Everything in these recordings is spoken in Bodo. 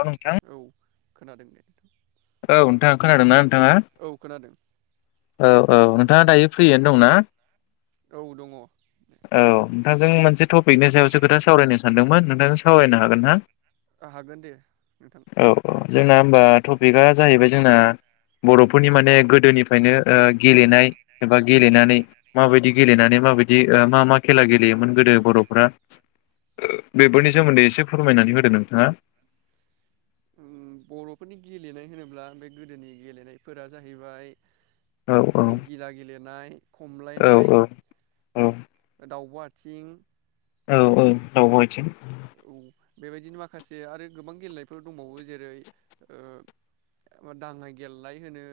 औ नोंथां। खोनादों दे। औ नोंथां खोनादों ना? औ खोनादों। औ औ नोंथाङा दायो फ्रियैनो दंना औ दङ'। औ नोंथांजों मोनसे टपिकनि सायावसो खोथा सावरायनो सानदोंमोन नोंथांजों सावरायनो हागोन ना। ओ हागोन दे नोंथां। औ औ जोंना होमबा टपिकआ जाहैबाय जोंना बर'फोरनि माने गोदोनिफ्रायनो गेलेनाय एबा गेलेनानै माबायदि गेलेनानै माबायदि मा मा खेला गेलेयोमोन गोदो बर'फ्रा बेफोरनि सोमोन्दै एसे फोरमायनानै होदों नोंथाङा। बर'फोरनि गेलेनाय होनोब्ला गोदोनि गेलेनायफोरा जाहैबाय औ औ गिला गेलेनाय औ खमलायनाय औ दावब' आथिं [inaudible] औ औ दावब'आथिं। औ बेबायदिनो माखासे आरो गोबां गेलेनायफोर दंबावो जेरै दांङाय गेलेनाय होनो।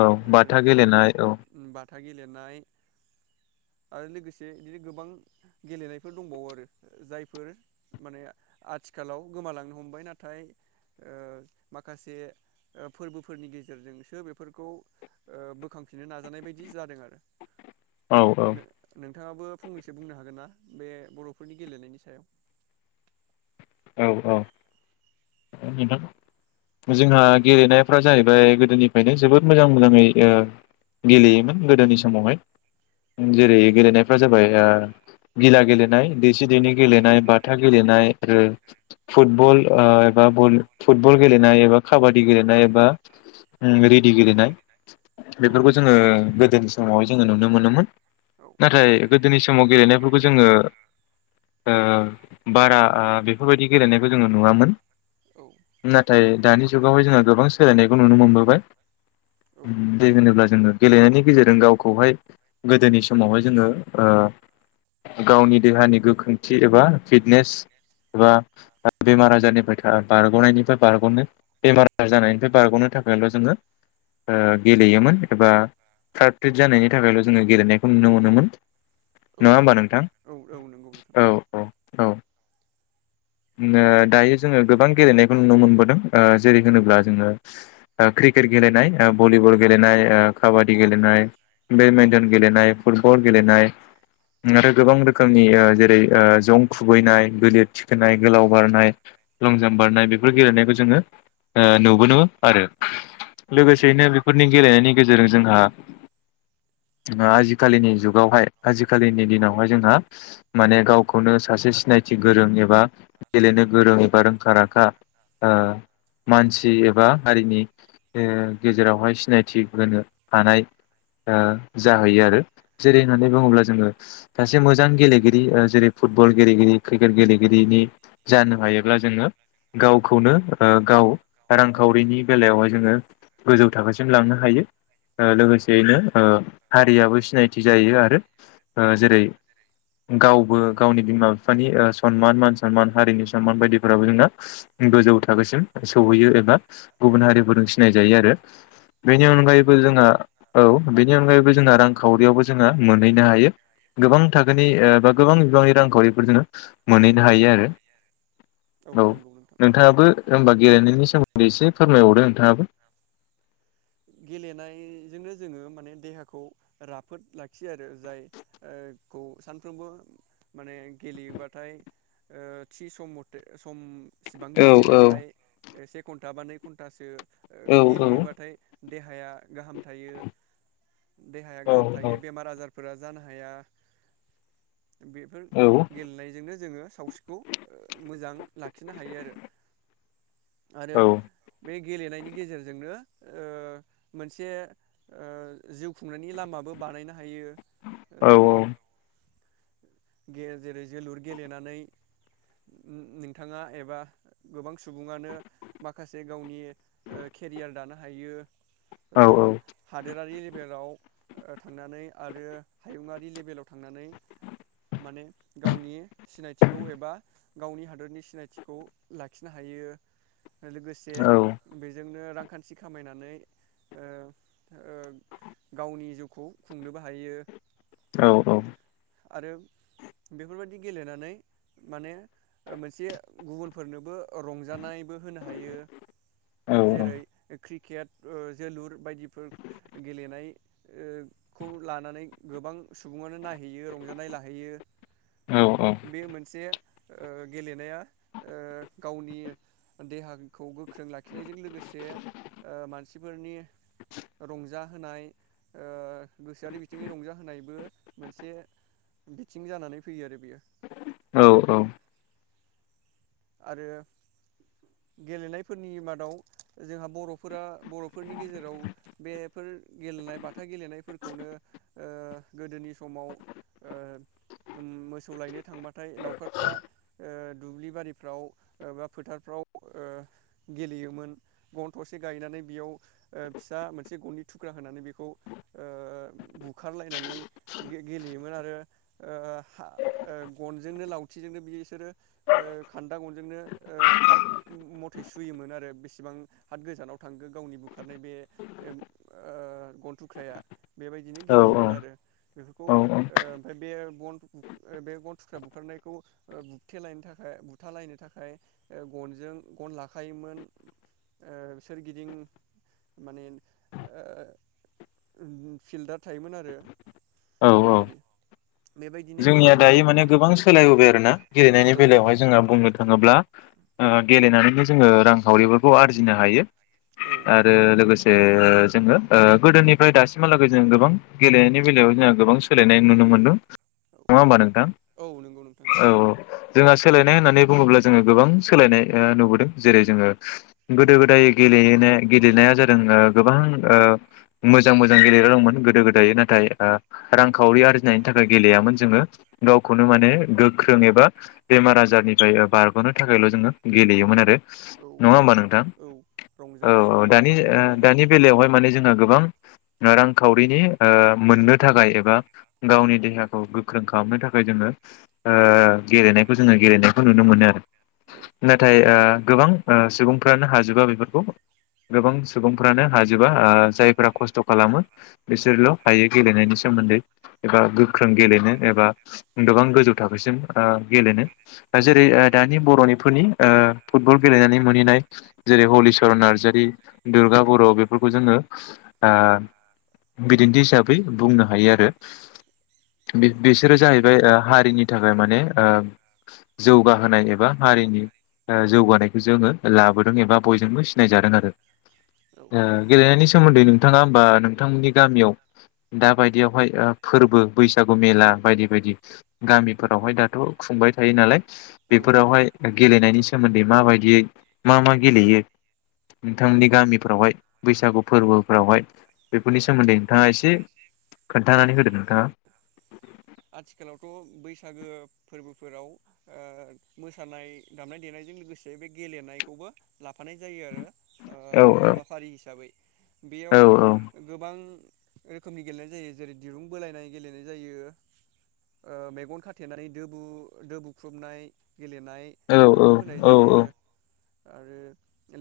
औ बाथा गेलेनाय औ। थागेलेनाय। आरो लोगोसे बिदिनो गोबां गेलेनायफोर दंबावो आरो जायफोर माने आथिखालाव गोमालांनो हमबाय नाथाय माखासे फोरबोफोरनि गेजेरजोंसो बेफोरखौ बोखांफिननो नाजानाय बायदि जादों आरो। औ औ। नोंथाङाबो फंनैसो बुंनो हागोन ना बे बर'फोरनि गेलेनायनि सायाव। औ औ। नोंथां जोंहा गेलेनायफ्रा जाहैबाय गोदोनिफ्रायनो जोबोद मोजां मोजाङै गेलेयोमोन गोदोनि समावहाय जेरै गेलेनायफ्रा जाबाय। गिला गेलेनाय दैसि दैनि गेलेनाय बाथा गेलेनाय आरो फुटबल एबा फुटबल गेलेनाय एबा काबादि गेलेनाय एबा रिदि गेलेनाय औ बेफोरखौ जोङो गोदोनि समावहाय जोङो नुनो मोनोमोन औ नाथाय गोदोनि समाव गेलेनायफोरखौ जोङो ओ बारा ओ बेफोरबायदि गेलेनायखौ जोङो नुवामोन। नाथाय दानि जुगावहाय जोंहा गोबां सोलायनायखौ नुनो मोनबोबाय बेे नंगौ होनोब्ला जोङो गेलेनायनि गेजेरजों गावखौहाय। गोदोनि समावहाय जोङो ओ गावनि देहानि गोख्रोंथि एबा फिटनेस एबा बेमार आजारनिफ्राय बारग'नायनिफ्राय बारग'नो बेमार आजार जानायनिफ्राय बारग'नो थाखायल' जोङो गेलेयोमोन एबा फ्राद-फ्रिट जानायनि थाखायल' जोङो गेलेनायखौ नुनो मोनोमोन औ नंगौ औ नङा दे होमबा नोंथां। औ औ नंगौ नोंथां औ औ औ। उम दायो। जोङो गोबां गेलेनायखौ नुनो मोनबोदों जेरै होनोब्ला जोङो क्रिकेट गेलेनाय भलिबल गेलेनाय काबादि गेलेनाय बेडमिन्टन गेलेनाय फुटबल गेलेनाय आरो गोबां रोखोमनि जेरै जं खुबैनाय गिलिर थिखोनाय गोलाव बारनाय लं जाम्प बारनाय बेफोर गेलेनायखौ जोङो नुबबोदों आरो। औ नंगौ लोगोसेयैनो नोंथां बेफोरनि गेलेनायनि गेजेरजों जोंहा‌। आजिखालिनि जुगावहाय आजिखालिनि दिनावहाय जोंहा माने गावखौनो सासे सिनायथि गोरों एबा गेलेनो गोरों बा रोंखा राखा मानसि एबा हारिनि गेजेरावहाय सिनायथि होनो हानाय जाहैयो आरो जेरै होननानै बुङोब्ला जोङो मोनसे मोजां गेलेगिरि जेरै फुटबल गेलेगिरि क्रिकेट गेलेगिरिनि जानो हायो। जोङो गावखौनो गाव रांखावरिनि बेलायावहाय जोङो गोजौ थाखोसिम लांनो हायो लोगोसेयैनो हारियाबो सिनायथि जायो आरो जेरै गावबो गावनि बिमा बिफानि सनमान मान सनमान हारिनि सनमान बायदि जों गोजौ थाखोसिम सहैयो एबा गुबुन हारिफोरजों सिनाय जायो आरो औ बेनि नंगौ अनगायैबो नोंथां जोंहा औ। [unintelligible] जोंना रां रांखावरियावबो जोङो मोनहैनो हायो गोबां थाखोनि बा गोबां बिबांनि रांखावरिफोर जोङो मोनहैनो हायो आरो। औ नंगौ नोंथां नोंथाङाबो होमबा गेलेनायनि सोमोन्दै एसे फोरमायहरदो नोंथाङाबो। बेजोंनो जोङो माने देहाखौ राफ फोद लाखियो आरो जाय ओ खौ सानफ्रोमबो माने गेलेयोबाथाय ओ थि सम मथे सम इसेबां औ गेलेयोबाथाय से घन्टा बा नै घन्टासो ओ औ औ गेलेयोबाथाय देहाया गाहाम थायो देहाया औ गाहाम औ थायो बेमार आजार फोरा जानो हाया। औ बेफोर गेलेनायजोंनो जोङो सावस्रिखौ मोजां लाखिनो हायो आरो। आरो बे गेलेनायनि गेजेरजोंनो ओ मोनसे ओ जिउ खुंनायनि लामाबो बानायनो हायो। ओ औ औ। जेरै जोलुर गेलेनानै नोंथाङा एबा गोबां सुबुङानो माखासे गावनि ओ केरियार दानो हायो। ओ हादोरारि लेभेलाव ओ थांनानै आरो हायुङरारि लेभेलाव थांनानै माने गावनि सिनायथिखौ एबा गावनि हादरनि सिनायथिखौ लाखिनो हायो। लोगोसे बेजोंनो रां खान्थि खामायनानै ओ ओ गावनि जिउखौ खुंनोबो हायो। औ औ। आरो बेफोरबायाददि गेलेनानै माने मोनसे गुबुनफोरनोबो रंजानायबो होनो हायो जेरै क्रिकेट ओ जोलुर बायदिफोर गेलेनाय ओ खौ लानानै गोबां सुबुङानो नायहैयो रं हायो औ औ बे मोनसे ओ गेलेनाया ओ गावनि देहाखौ गोख्रों लाखिनायजों लोगोसे ओ मानसिफोरनि रंजाहोनाय ओ गोसोआरि बिथिंनि रंजाहोनायबो मोनसे बिथिं जानानै फैयो आरो बियो। औ औ। आरो गेलेनायफोरनि मादाव जोंहा बर'फोरा बर'फोरनि गेजेराव बेफोर गेलेनाय बाथा गेलेनायफोरखौनो ओ गोदोनि समाव ओ मोसौ लायनो थांबाथाय लावखारफ्रा ओ दुब्लि बारि फ्राव बा फोथारफ्राव ओ गेलेयोमोन गन थसे गायनानै बेयाव ओ फिसा मोनसे गननि थुख्रा होनानै बेखौ ओ बुखारलायनानै गेलेयोमोन ओ आरो गनजोंनो लावथिजोंनो बि बिसोरो ओ खान्दा गनजोंनो ओ हाथ मथे सुयोमोन आरो बेसेबां हाथ गोजानाव थांखो गावनि बुखारनाय बे ओ गन थुख्राया बेबायदिनो औ गेलेयोमोन आरो बेफोरखौ औ ओ ओमफ्राय बे बन बे बन थुख्रा बुखारनायखौ बुथेलायनो थाखाय थालायनो थाखाय गनजों गन लाखायोमोन ओ सोरगिदिं माने ओ फिल्दा थायोमोन आरो। औ औ बेफोरबायदि बेबायदिनो जोंनिया गेलेनाय दायो जायोमोन माने आरो गोबां सोलायबोबाय आरोना गेलेनायनि औ बेलायावहाय जोंहा बुंनो थाङोब्ला ओ गेलेनानैनो जोङो रांखावरिफोरखौ आरजिनो हायो। औ आरो लोगोसे जोङो ओ गोदोनिफ्राय दासिमहालागै जों गोबां गेलेनायनि बेलायाव जोंहा गोबां सोलायनाय नुनो मोनदों। नङा होमबा नोंथां? औ नंगौ नोंथां औ औ जोंहा सोलायनाय होननानै बुङोब्ला जोङो गोबां सोलायनाय ओ नुबोदों जेरै जोङो गोदो गोदाय गेलेनो गेलेनाया जादों ओ गोबां ओ मोजां मोजां गेलेग्रा दंमोन गोदो गोदाय नाथाय ओ रांखावरि आरजिनायनि थाख [unintelligible] गेलेयामोन जोङो गावखौनो माने गोख्रों एबा बेमार आजारनिफ्राय ओ बारग'नो थाखायल' जोङो गेलेयोमोन आरो‌ औ नङा होमबा नोंथां औ औ रंजानाय औ आरो दानि ओ बेमार दानि आजारनिफ्राय बारग'नो बेलायावहाय थाखाय माने औ जोंहा गोबां रांखाव बिदि ओ मोननो थाखाय एबा गावनि देह देहाखौ गोख्रों खालामनो थाखाय जोङो ओ गेलेनायखौ जोङो गेलेनायखौ नुनो मोनो आरो। जों नाथाय ओ गोबां ओ सुबुंफ्रानो हाजोबा बेफोरखौ गोबां सुबुंफ्रानो हाजोबा ओ जायफ्रा खस्थ' खालामो बिसोरल' हायो गेलेनायनि सोमोन्दै एबा गोख जों गेलेनो एबा गोबां गोजौ थाखोसिम ओ गेलेनो दा जेरै ओ दानि बर'निफोरनि ओ फुटबल गेलेनानै मोनहैनाय जेरै हलिचरन नार्जारि, दुर्गा बर' बेफोरखौ जोङो आ बिदिन्थि हिसाबै बुंनो हायो आरो बिसोरो जाहैबाय ओ हारिनि थाखाय माने ओ होनाय एबा हारिनि ओ जौगानायखौ जोङो लाबोदों एबा बयजोंबो सिनायजादों आरो ओ गेलेनायनि सोमोन्दै नों नोंथाङा होमबा नोंथांमोननि गामियाव दा बायदियावहाय ओ फोरबो बैसागु मेला बायदि बायदि गामिफोरावहाय दाथ' खुंबाय थायो नालाय औ बेफोरावहाय गेलेनायनि सोमोन्दै माबायदियै मा मा गेलेयो नोंथांमोननि गामिफ्रावहाय बैसागु फोरबोफ्रावहाय बेफोरनि सोम दे नोंथाङा एसे खोन्थानानै होदो नोंथाङा आथिखालावथ' बैसागो फोरबोफोराव ओ मोसानाय दामनाय देनायजों लोगोसे बे गेलेनायखौबो लाफा थानाय जायो आरो औ औ हाबाफारि हिसाबै औ बेयाव औ गोब [unintelligible] रोखोमनि गेलेनाय जायो। जेरै दिरुं बोलायनाय गेलेनाय जायो ओ मेगन खाथेनानै दो बु दो बुख्रुबनाय गेलेनाय औ बेफोरखौ होनाय जायो। आरो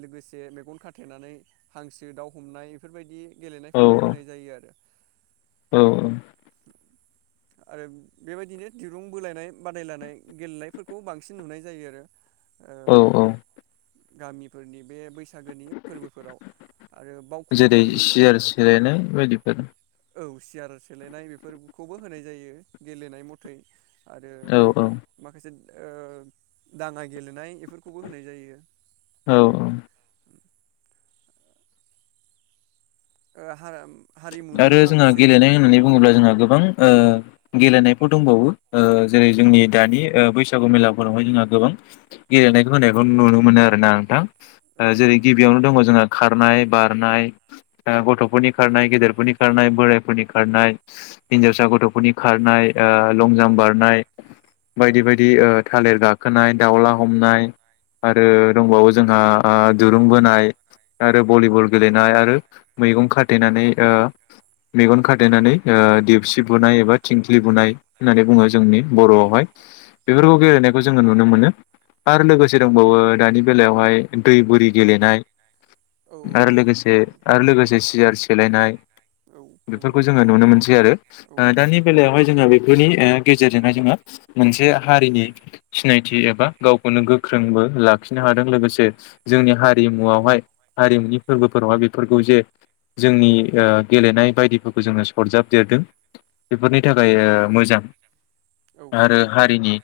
लोगोसे मेगन खाथायेनानै हांसो दाउ हमनाय बेफोरबायदि गेलेना खौ होनाय जायो आरो। औ औ आरो बेबायदिनो दिरुं बोलायनाय बादायलायनाय गेलेनायफोरखौ बांसिन नुनाय जायो आरो। ओ औ औ गामिफोरनि बे बैस बैसागोनि फोरबोफोराव आरो जेरै बावखुंग्रि सियार सिलायनाय बायदिफोर औ सियार गेलेनाय बेफोरखौबो होनाय जायो गेलेनाय मथै आरो औ औ औ माखासे ओ दांङा गेलेनाय बेफोरखौबो होनाय जायो। औ औ ओ हाराम आरो जोंहा गेलेनाय होननानै बुङोब्ला जोंहा गोबां ओ गेलेनायफोर दंबावो ओ जेरै जोंनि दानि बैसागु मेलाफोरावहाय जोंहा गोबां गेलेनायखौ होनायखौ नुनो मोनो आरोना नोंथां ओ औ जेरै नंगौ गिबियावनो दङ जोंहा खार नार बारनाय ओ गथफोरनि खारनाय गदेर हफोरनि खारनाय बोराइफोरनि खारनाय हिन्जावसा गथफोरनि खारनाय ओ लंजाम्प बारनाय बायदि बायदि ओ थालिर गाखोनाय दाउला हमनाय आरो दंबावो जोंहा ओ दुरुं बोनाय आरो भलिबल गेलेनाय आरो मेगन खाथेनानै ओ मेगन खाथेनानै ओ देपसि बुनाय एबा थिंख्लि बुनाय होननानै बुंङो जोंनि बरआवहाय औ बेफोरखौ नंगौ गेलेनायखौ नोंथां जोंङो नुनो मोनो आरो लोगोसे दंबावो दानि बेलायावहाय दै बुरि गेलेनाय औ आरो लोगोसे नंगौ नोंथां आरो लोगोसे सियार सेलायनाय औ नंगौ बेफोरखौ नोंथां जोङो नुनो मोनसै आरो औ ओ दानि बेलायावहाय जोंहा बेफोरनि गेजेरजोंहाय जोंङो मोनसे हारिनि सिनायथि एबा गावखौनो गोख्रोंबो लाखिनो हादों लोगोसे जोंनि हारिमुआवहाय हारिमुनि फोरबोफोरावहाय बेफोरखौ एसे जोंनि गेलेनाय बायदिफोरखौ जोङो सरजाबदेरदों बेफोरनि थाखाय ओ मोजां औ आरो नंगौ नोंथां हारिनि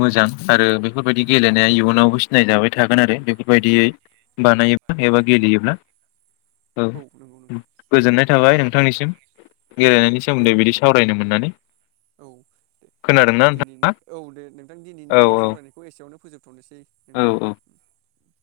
मोजां आरो बेफोरबायदि गेलेनाया इयुनावबो सिनायजाबाय थागोन आरो बेफोरबायदियै बानायोब्ला एबा गेलेयोब्ला नंगौ नोंथां औ गोजोननाय थाबाय नोंथांनिसिम औ गेलेनायनि दे सोमोन्दै बिदि सावरायनो मोननानै खोनादोंना नोंथाङा औ औ औ [inaudible]